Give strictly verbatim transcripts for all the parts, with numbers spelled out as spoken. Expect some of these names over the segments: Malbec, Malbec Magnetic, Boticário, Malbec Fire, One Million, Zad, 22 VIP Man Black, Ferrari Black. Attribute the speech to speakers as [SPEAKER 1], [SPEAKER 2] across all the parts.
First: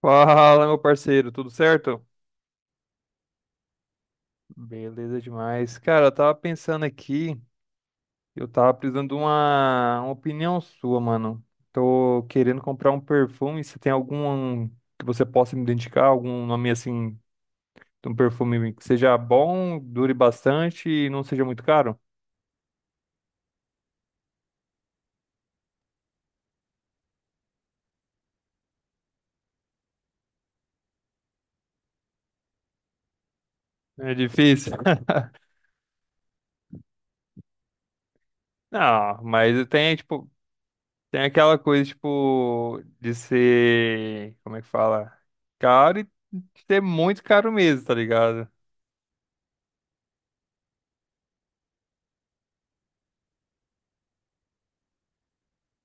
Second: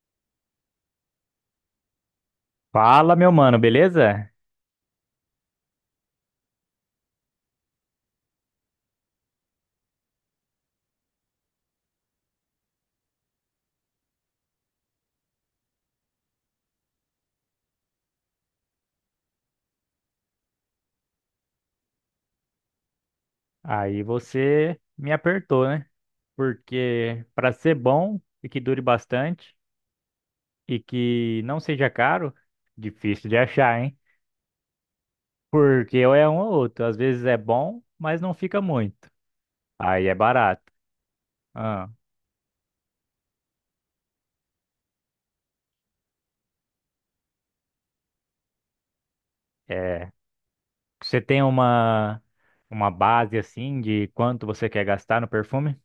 [SPEAKER 1] Fala, meu parceiro, tudo certo?
[SPEAKER 2] Fala, meu mano, beleza?
[SPEAKER 1] Beleza demais. Cara, eu tava pensando aqui, eu tava precisando de uma, uma opinião sua, mano. Tô querendo comprar um perfume, se tem algum que você possa me indicar, algum nome assim, de um perfume que seja bom, dure bastante e não seja muito caro?
[SPEAKER 2] Aí você me apertou, né? Porque para ser bom e que dure bastante e que não seja caro, difícil de achar, hein?
[SPEAKER 1] É difícil.
[SPEAKER 2] Porque ou é um ou outro. Às vezes é bom, mas não fica muito.
[SPEAKER 1] Não, mas tem,
[SPEAKER 2] Aí é
[SPEAKER 1] tipo,
[SPEAKER 2] barato.
[SPEAKER 1] tem aquela coisa,
[SPEAKER 2] Ah,
[SPEAKER 1] tipo, de ser, como é que fala? Caro e ser muito caro mesmo, tá ligado?
[SPEAKER 2] é. Você tem uma uma base assim de quanto você quer gastar no perfume?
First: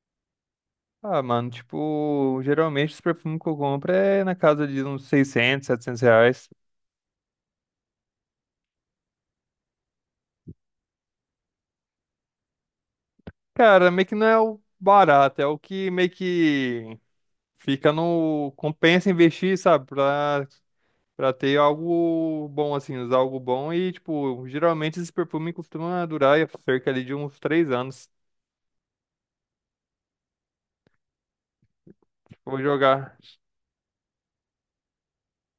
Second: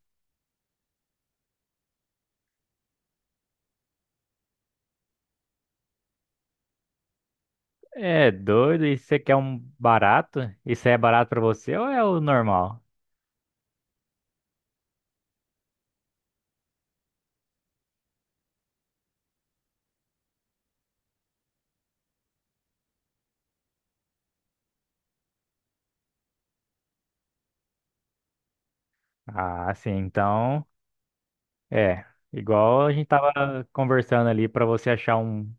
[SPEAKER 1] Ah, mano, tipo, geralmente os perfumes que eu compro é na casa de uns seiscentos setecentos reais.
[SPEAKER 2] É doido, e você quer um barato? Isso é barato para você ou é o normal?
[SPEAKER 1] Cara, meio que não é o barato, é o que meio que fica no... Compensa investir, sabe? Pra, pra ter algo bom, assim, usar algo bom. E, tipo, geralmente esses perfumes costumam durar cerca ali de uns três anos.
[SPEAKER 2] Ah, sim, então. É,
[SPEAKER 1] Vou
[SPEAKER 2] igual a gente
[SPEAKER 1] jogar.
[SPEAKER 2] tava conversando ali, para você achar um,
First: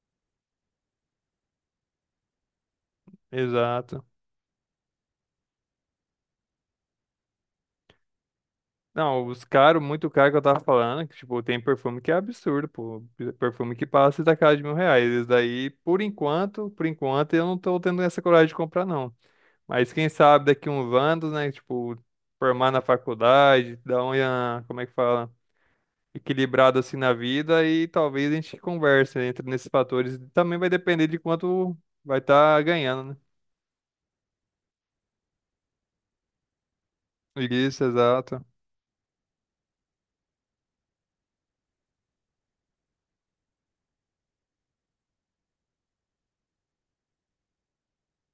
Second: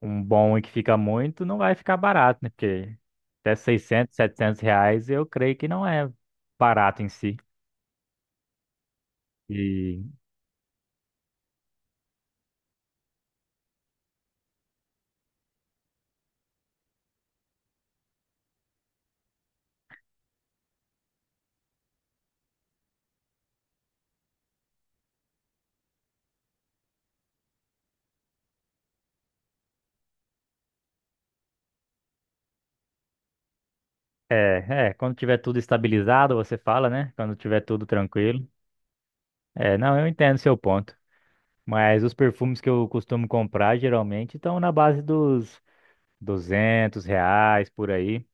[SPEAKER 2] um bom e que fica muito, não vai ficar barato, né? Porque até
[SPEAKER 1] Exato.
[SPEAKER 2] seiscentos, setecentos reais eu creio que não é barato em si.
[SPEAKER 1] Não, os caros,
[SPEAKER 2] E
[SPEAKER 1] muito caro que eu tava falando, que, tipo, tem perfume que é absurdo, pô. Perfume que passa da casa de mil reais. Esse daí, por enquanto, por enquanto, eu não tô tendo essa coragem de comprar, não. Mas quem sabe daqui uns anos, né? Tipo, formar na faculdade, dar uma, como é que fala? Equilibrado assim na vida e talvez a gente converse, né, entre nesses fatores. Também vai depender de quanto vai estar ganhando,
[SPEAKER 2] é, é, quando tiver tudo estabilizado, você fala, né? Quando
[SPEAKER 1] né?
[SPEAKER 2] tiver
[SPEAKER 1] Isso,
[SPEAKER 2] tudo
[SPEAKER 1] exato.
[SPEAKER 2] tranquilo. É, não, eu entendo seu ponto. Mas os perfumes que eu costumo comprar geralmente estão na base dos duzentos reais por aí.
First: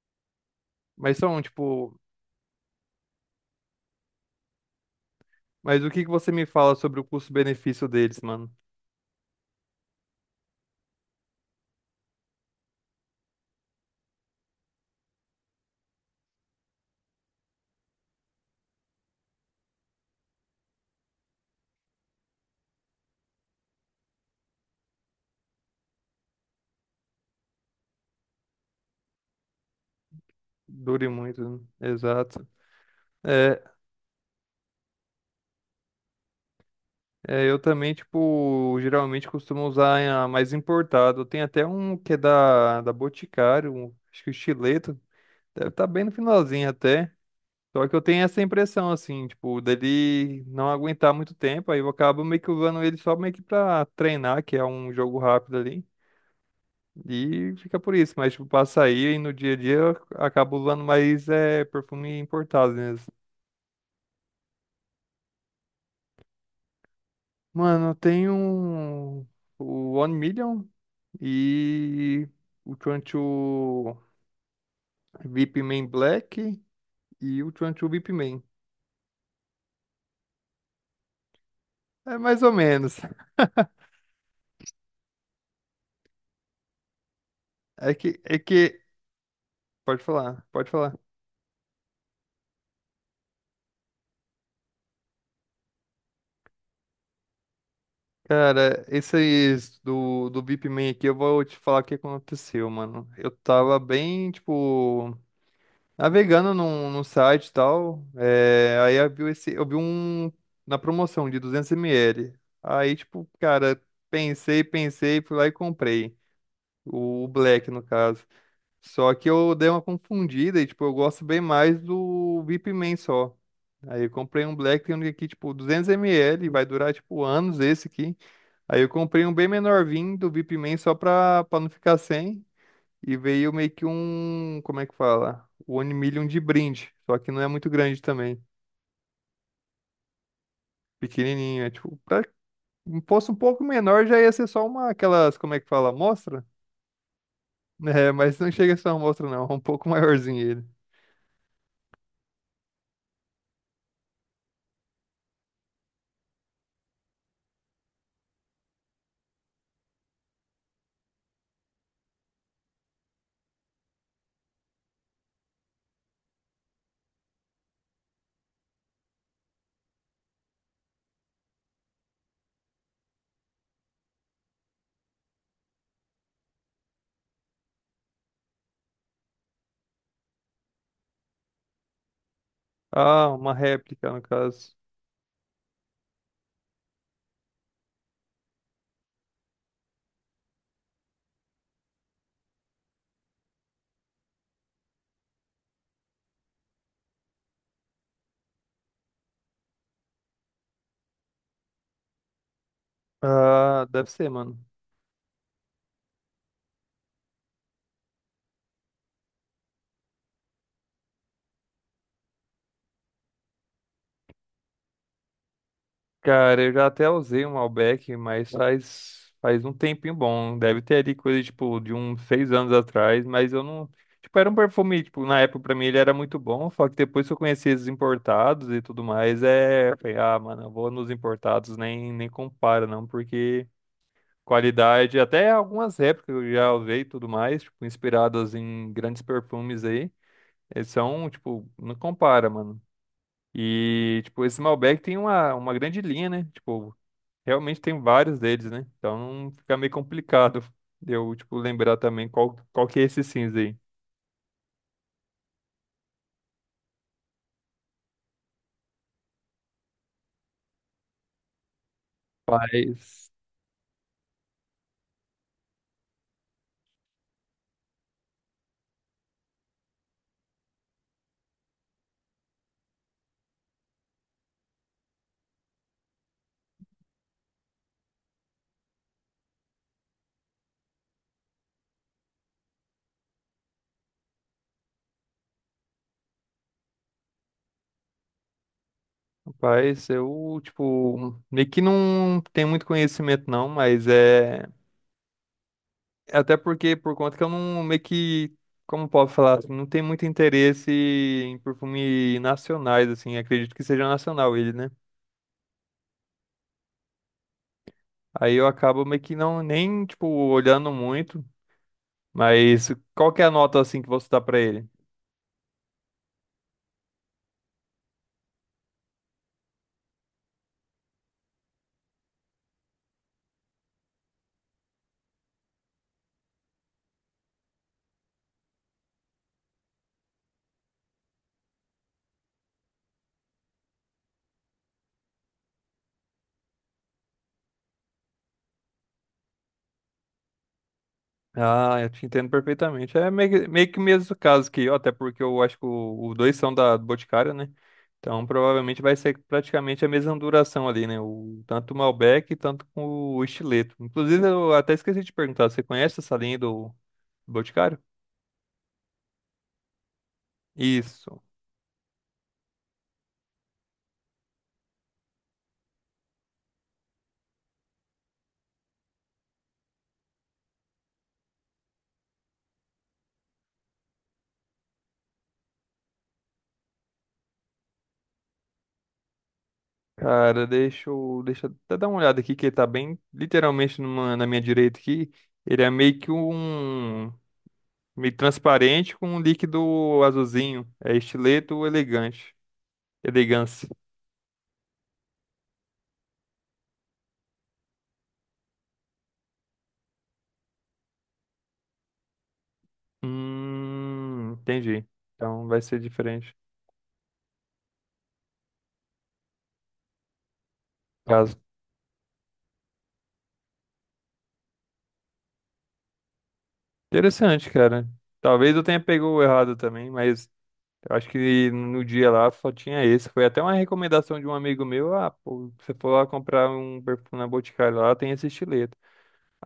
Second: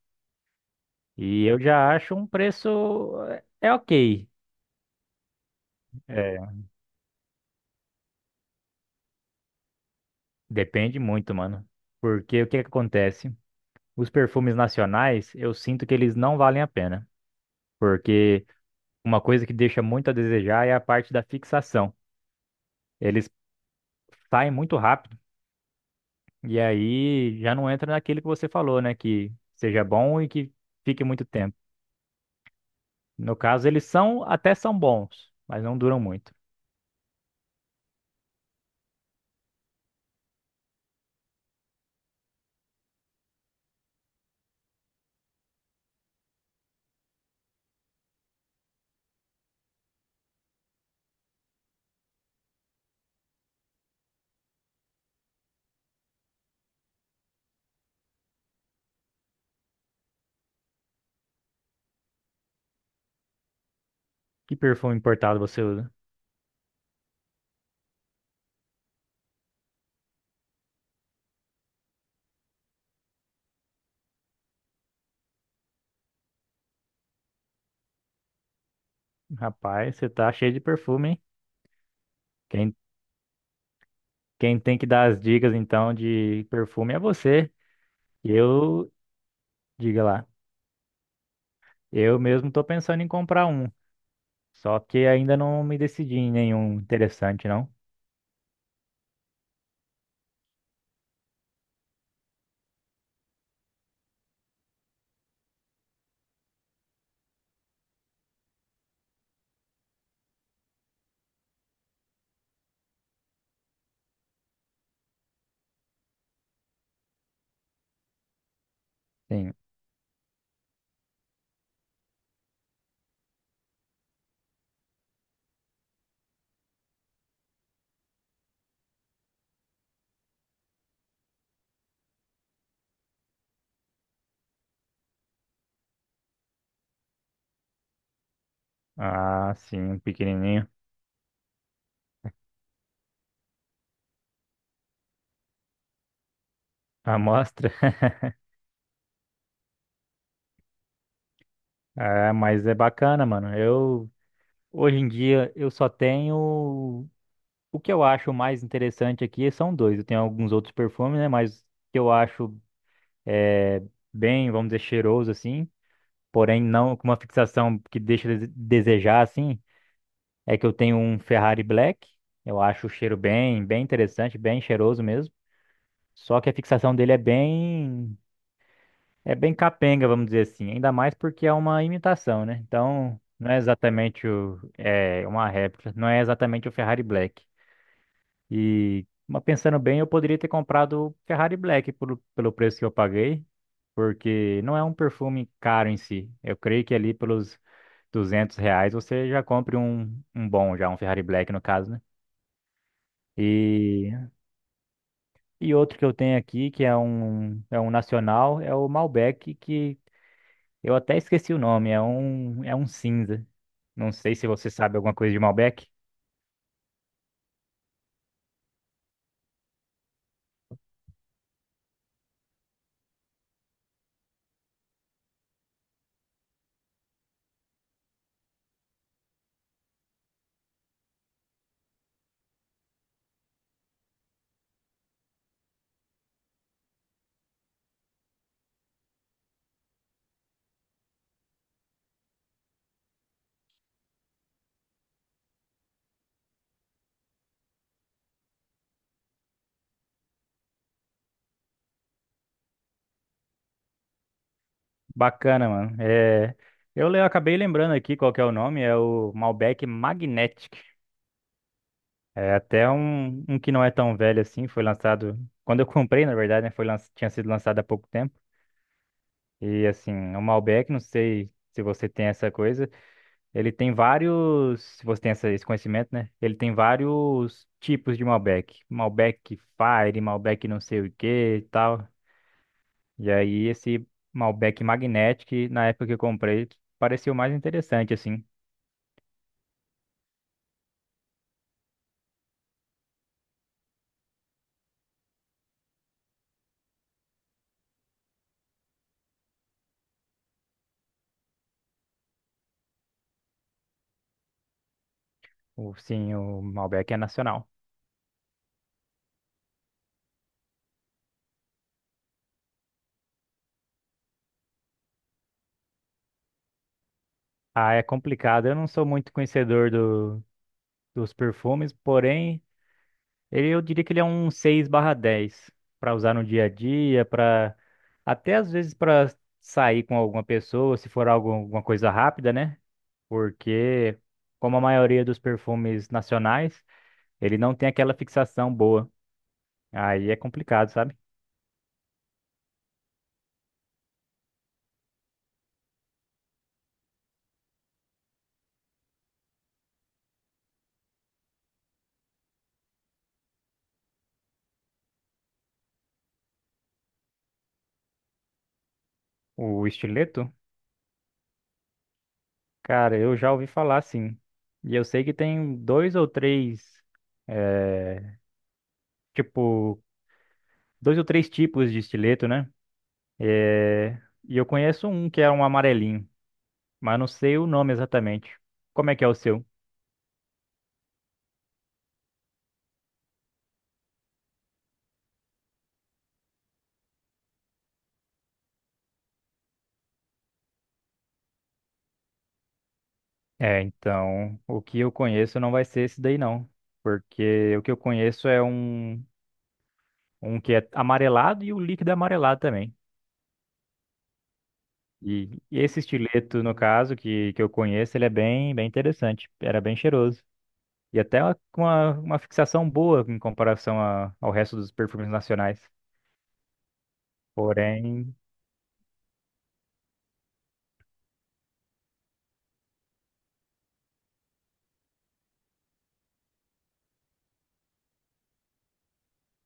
[SPEAKER 1] Mas são,
[SPEAKER 2] E eu já
[SPEAKER 1] tipo,
[SPEAKER 2] acho um preço é é ok.
[SPEAKER 1] mas o que que você me
[SPEAKER 2] É,
[SPEAKER 1] fala sobre o custo-benefício deles, mano?
[SPEAKER 2] depende muito, mano. Porque o que que acontece? Os perfumes nacionais, eu sinto que eles não valem a pena. Porque uma coisa que deixa muito a desejar é a parte da fixação. Eles saem muito rápido e aí já não entra naquilo que você falou, né? Que seja bom e que fique
[SPEAKER 1] Dure
[SPEAKER 2] muito
[SPEAKER 1] muito,
[SPEAKER 2] tempo.
[SPEAKER 1] né? Exato.
[SPEAKER 2] No
[SPEAKER 1] É,
[SPEAKER 2] caso, eles são, até são bons, mas não duram muito.
[SPEAKER 1] é, eu também, tipo, geralmente costumo usar a mais importado. Tem até um que é da, da Boticário, um- acho que o Chileto. Deve estar bem no finalzinho até. Só que eu tenho essa impressão, assim, tipo, dele não aguentar muito tempo. Aí eu acabo meio que usando ele só meio que pra treinar, que é um jogo rápido ali. E fica por isso. Mas, tipo, pra sair e no dia a dia eu acabo usando mais é, perfume importado, né?
[SPEAKER 2] Que perfume importado você usa?
[SPEAKER 1] Mano, tem um. O One Million e o vinte e dois VIP Man Black e o vinte e dois VIP Man.
[SPEAKER 2] Rapaz, você tá cheio de perfume, hein?
[SPEAKER 1] É mais ou
[SPEAKER 2] Quem,
[SPEAKER 1] menos.
[SPEAKER 2] Quem tem que dar as dicas, então, de perfume é você.
[SPEAKER 1] É que, é que.
[SPEAKER 2] Eu,
[SPEAKER 1] Pode
[SPEAKER 2] Diga lá.
[SPEAKER 1] falar, pode falar.
[SPEAKER 2] Eu mesmo tô pensando em comprar um, só que ainda não me decidi em nenhum interessante, não.
[SPEAKER 1] Cara, esses do, do BIP Man aqui, eu vou te falar o que aconteceu, mano. Eu tava bem, tipo. Navegando num, num site e tal, é, aí eu vi, esse, eu vi um na promoção de duzentos mililitros. Aí, tipo, cara, pensei, pensei, fui lá e comprei. O, o Black, no caso. Só que eu
[SPEAKER 2] Sim.
[SPEAKER 1] dei uma confundida e, tipo, eu gosto bem mais do Vip Man só. Aí eu comprei um Black, tem um aqui, tipo, duzentos mililitros, vai durar, tipo, anos esse aqui. Aí eu comprei um bem menorzinho do Vip Man só pra, pra não ficar sem. E veio meio que um, como é que fala? O One Million de brinde, só que não é muito grande também,
[SPEAKER 2] Ah, sim, um pequenininho.
[SPEAKER 1] pequenininho, é tipo, pra- fosse um pouco menor já ia ser só uma, aquelas, como é que fala, amostra?
[SPEAKER 2] A amostra.
[SPEAKER 1] É, mas não chega a ser uma amostra não, é um pouco maiorzinho ele.
[SPEAKER 2] É, mas é bacana, mano. Eu Hoje em dia eu só tenho o que eu acho mais interessante aqui são dois. Eu tenho alguns outros perfumes, né, mas o que eu acho é, bem, vamos dizer, cheiroso assim, porém não com uma fixação que deixa a dese- desejar assim. É que eu tenho um Ferrari Black. Eu acho o cheiro bem, bem interessante, bem cheiroso mesmo. Só que a fixação dele é bem, é bem capenga, vamos dizer assim. Ainda mais porque é uma imitação, né? Então,
[SPEAKER 1] Ah,
[SPEAKER 2] não
[SPEAKER 1] uma
[SPEAKER 2] é
[SPEAKER 1] réplica no
[SPEAKER 2] exatamente o,
[SPEAKER 1] caso.
[SPEAKER 2] é uma réplica, não é exatamente o Ferrari Black. E, mas pensando bem, eu poderia ter comprado o Ferrari Black pelo, pelo preço que eu paguei, porque não é um perfume caro em si. Eu creio que ali pelos duzentos reais você já compre um, um bom, já um Ferrari Black no caso, né?
[SPEAKER 1] Ah, deve
[SPEAKER 2] E
[SPEAKER 1] ser, mano.
[SPEAKER 2] E outro que eu tenho aqui, que é um, é um nacional, é o Malbec, que eu até esqueci o nome, é um, é um cinza. Não sei se você sabe alguma coisa de Malbec.
[SPEAKER 1] Cara, eu já até usei um Malbec, mas faz, faz um tempinho bom. Deve ter ali coisa, tipo, de uns seis anos atrás, mas eu não... Tipo, era um perfume, tipo, na época pra mim ele era muito bom, só que depois que eu conheci esses importados e tudo mais, é... eu falei, ah, mano, eu vou nos importados, nem, nem compara, não, porque qualidade, até algumas épocas eu já usei e tudo mais, tipo, inspiradas em grandes perfumes aí, eles são, tipo, não compara, mano. E, tipo, esse Malbec tem uma, uma grande linha, né? Tipo, realmente tem vários deles, né? Então fica meio complicado de eu, tipo, lembrar também qual, qual que é esse cinza aí.
[SPEAKER 2] Bacana, mano. É, eu le- acabei lembrando aqui qual que é o nome, é o Malbec Magnetic. É até
[SPEAKER 1] Mas,
[SPEAKER 2] um, um que não é tão velho assim, foi lançado... Quando eu comprei, na verdade, né, foi lan- tinha sido lançado há pouco tempo. E assim, o Malbec, não sei se você tem essa coisa, ele tem vários, se você tem essa- esse conhecimento, né? Ele tem vários tipos de Malbec. Malbec Fire, Malbec não sei o que e tal. E aí esse Malbec Magnetic, na época que eu comprei, pareceu mais interessante, assim.
[SPEAKER 1] rapaz, eu, tipo, meio que não tenho muito conhecimento não, mas é... é até porque, por conta que eu não, meio que, como posso falar, assim, não tenho muito interesse em perfume nacionais, assim, acredito que seja nacional ele, né?
[SPEAKER 2] O, sim, o Malbec é nacional.
[SPEAKER 1] Aí eu acabo meio que não, nem, tipo, olhando muito, mas qual que é a nota, assim, que você dá pra ele?
[SPEAKER 2] Ah, é complicado. Eu não sou muito conhecedor do, dos perfumes, porém Ele, eu diria que ele é um seis barra dez para usar no dia a dia, para até às vezes para sair com alguma pessoa, se for algo, alguma coisa rápida, né? Porque como a maioria dos perfumes nacionais, ele não tem aquela fixação boa. Aí é complicado, sabe?
[SPEAKER 1] Ah, eu te entendo perfeitamente. É meio que, meio que o mesmo caso que eu, até porque eu acho que o- os dois são da do Boticário, né? Então provavelmente vai ser praticamente a mesma duração ali, né? O, tanto o Malbec, tanto com o estileto. Inclusive, eu até esqueci de perguntar, você conhece essa linha do Boticário?
[SPEAKER 2] O estileto,
[SPEAKER 1] Isso.
[SPEAKER 2] cara, eu já ouvi falar sim. E eu sei que tem dois ou três é, tipo, dois ou três tipos de estileto, né? É, e eu conheço um que é um amarelinho, mas não sei o nome exatamente. Como é que é o seu?
[SPEAKER 1] Cara, deixa eu, deixa eu até dar uma olhada aqui, que ele tá bem literalmente numa- na minha direita aqui. Ele é meio que um meio transparente com um líquido azulzinho. É estileto elegante.
[SPEAKER 2] É,
[SPEAKER 1] Elegância.
[SPEAKER 2] então, o que eu conheço não vai ser esse daí não, porque o que eu conheço é um um que é amarelado e o líquido é amarelado também.
[SPEAKER 1] Hum, entendi.
[SPEAKER 2] E,
[SPEAKER 1] Então vai
[SPEAKER 2] e esse
[SPEAKER 1] ser diferente.
[SPEAKER 2] estileto, no caso, que, que eu conheço, ele é bem, bem interessante, era bem cheiroso. E até
[SPEAKER 1] Caso.
[SPEAKER 2] uma- com uma, uma fixação boa em comparação a- ao resto dos perfumes nacionais.
[SPEAKER 1] Interessante, cara.
[SPEAKER 2] Porém,
[SPEAKER 1] Talvez eu tenha pegou errado também, mas eu acho que no dia lá só tinha esse. Foi até uma recomendação de um amigo meu. Ah, pô, você for lá comprar um perfume na Boticário lá, tem esse estileto.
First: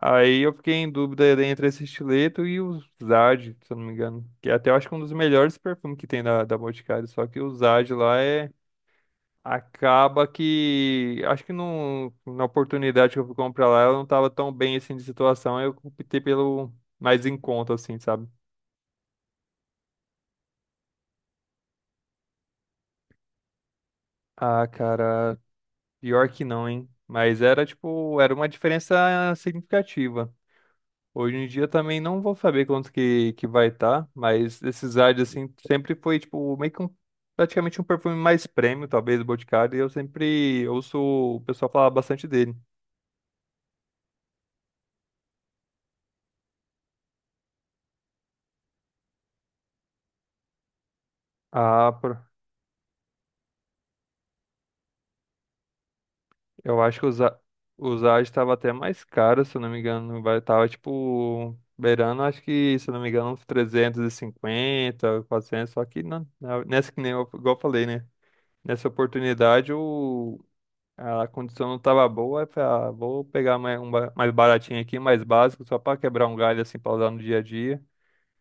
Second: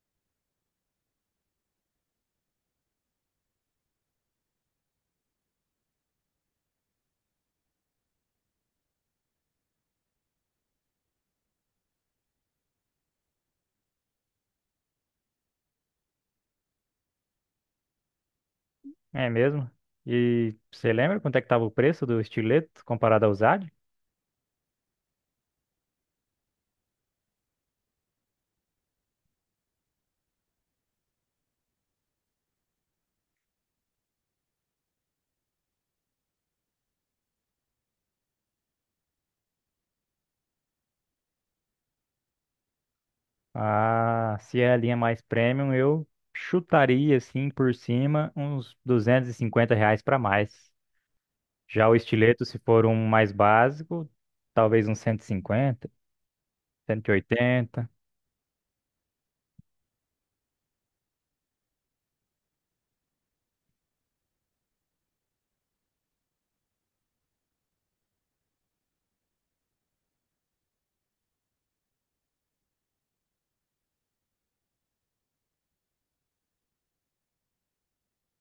[SPEAKER 1] Aí eu fiquei em dúvida entre esse estileto e o Zad, se eu não me engano. Que é até eu acho que é um dos melhores perfumes que tem da, da Boticário. Só que o Zad lá é acaba que, acho que não, na oportunidade que eu fui comprar lá, eu não tava tão bem assim de situação, aí eu optei pelo mais em conta, assim, sabe?
[SPEAKER 2] é mesmo. E você lembra quanto é que estava o preço do estileto comparado ao Zad?
[SPEAKER 1] Ah, cara, pior que não, hein? Mas era tipo, era uma diferença significativa. Hoje em dia também não vou saber quanto que, que vai estar, tá, mas esses ads assim sempre foi tipo meio que um, praticamente um perfume mais premium, talvez do Boticário, e eu sempre ouço o pessoal falar bastante dele.
[SPEAKER 2] Ah, se é a linha mais premium, eu chutaria assim por cima uns duzentos e cinquenta reais para mais. Já o
[SPEAKER 1] Ah,
[SPEAKER 2] estileto, se for um mais básico, talvez uns cento cento e cinquenta,
[SPEAKER 1] eu acho que
[SPEAKER 2] cento e
[SPEAKER 1] usar
[SPEAKER 2] oitenta.
[SPEAKER 1] usar estava até mais caro, se eu não me engano, vai tava tipo beirando, acho que, se eu não me engano, uns trezentos e cinquenta quatrocentos só que não, na- nessa que nem eu, igual eu falei, né? Nessa oportunidade o a condição não tava boa, aí eu falei, ah, vou pegar mais um ba- mais baratinho aqui, mais básico, só para quebrar um galho assim para usar no dia a dia,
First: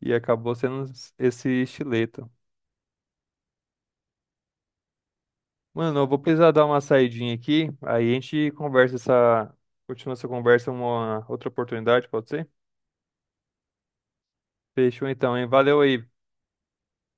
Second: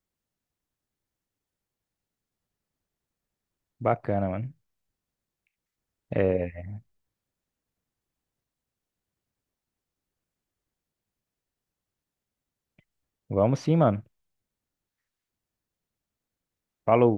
[SPEAKER 1] e acabou sendo esse estileta.
[SPEAKER 2] Bacana, mano.
[SPEAKER 1] Mano, eu vou precisar dar
[SPEAKER 2] É,
[SPEAKER 1] uma saidinha aqui, aí a gente conversa essa, continua essa conversa em uma outra oportunidade, pode ser?
[SPEAKER 2] vamos sim, mano.
[SPEAKER 1] Fechou então, hein? Valeu aí.
[SPEAKER 2] Falou.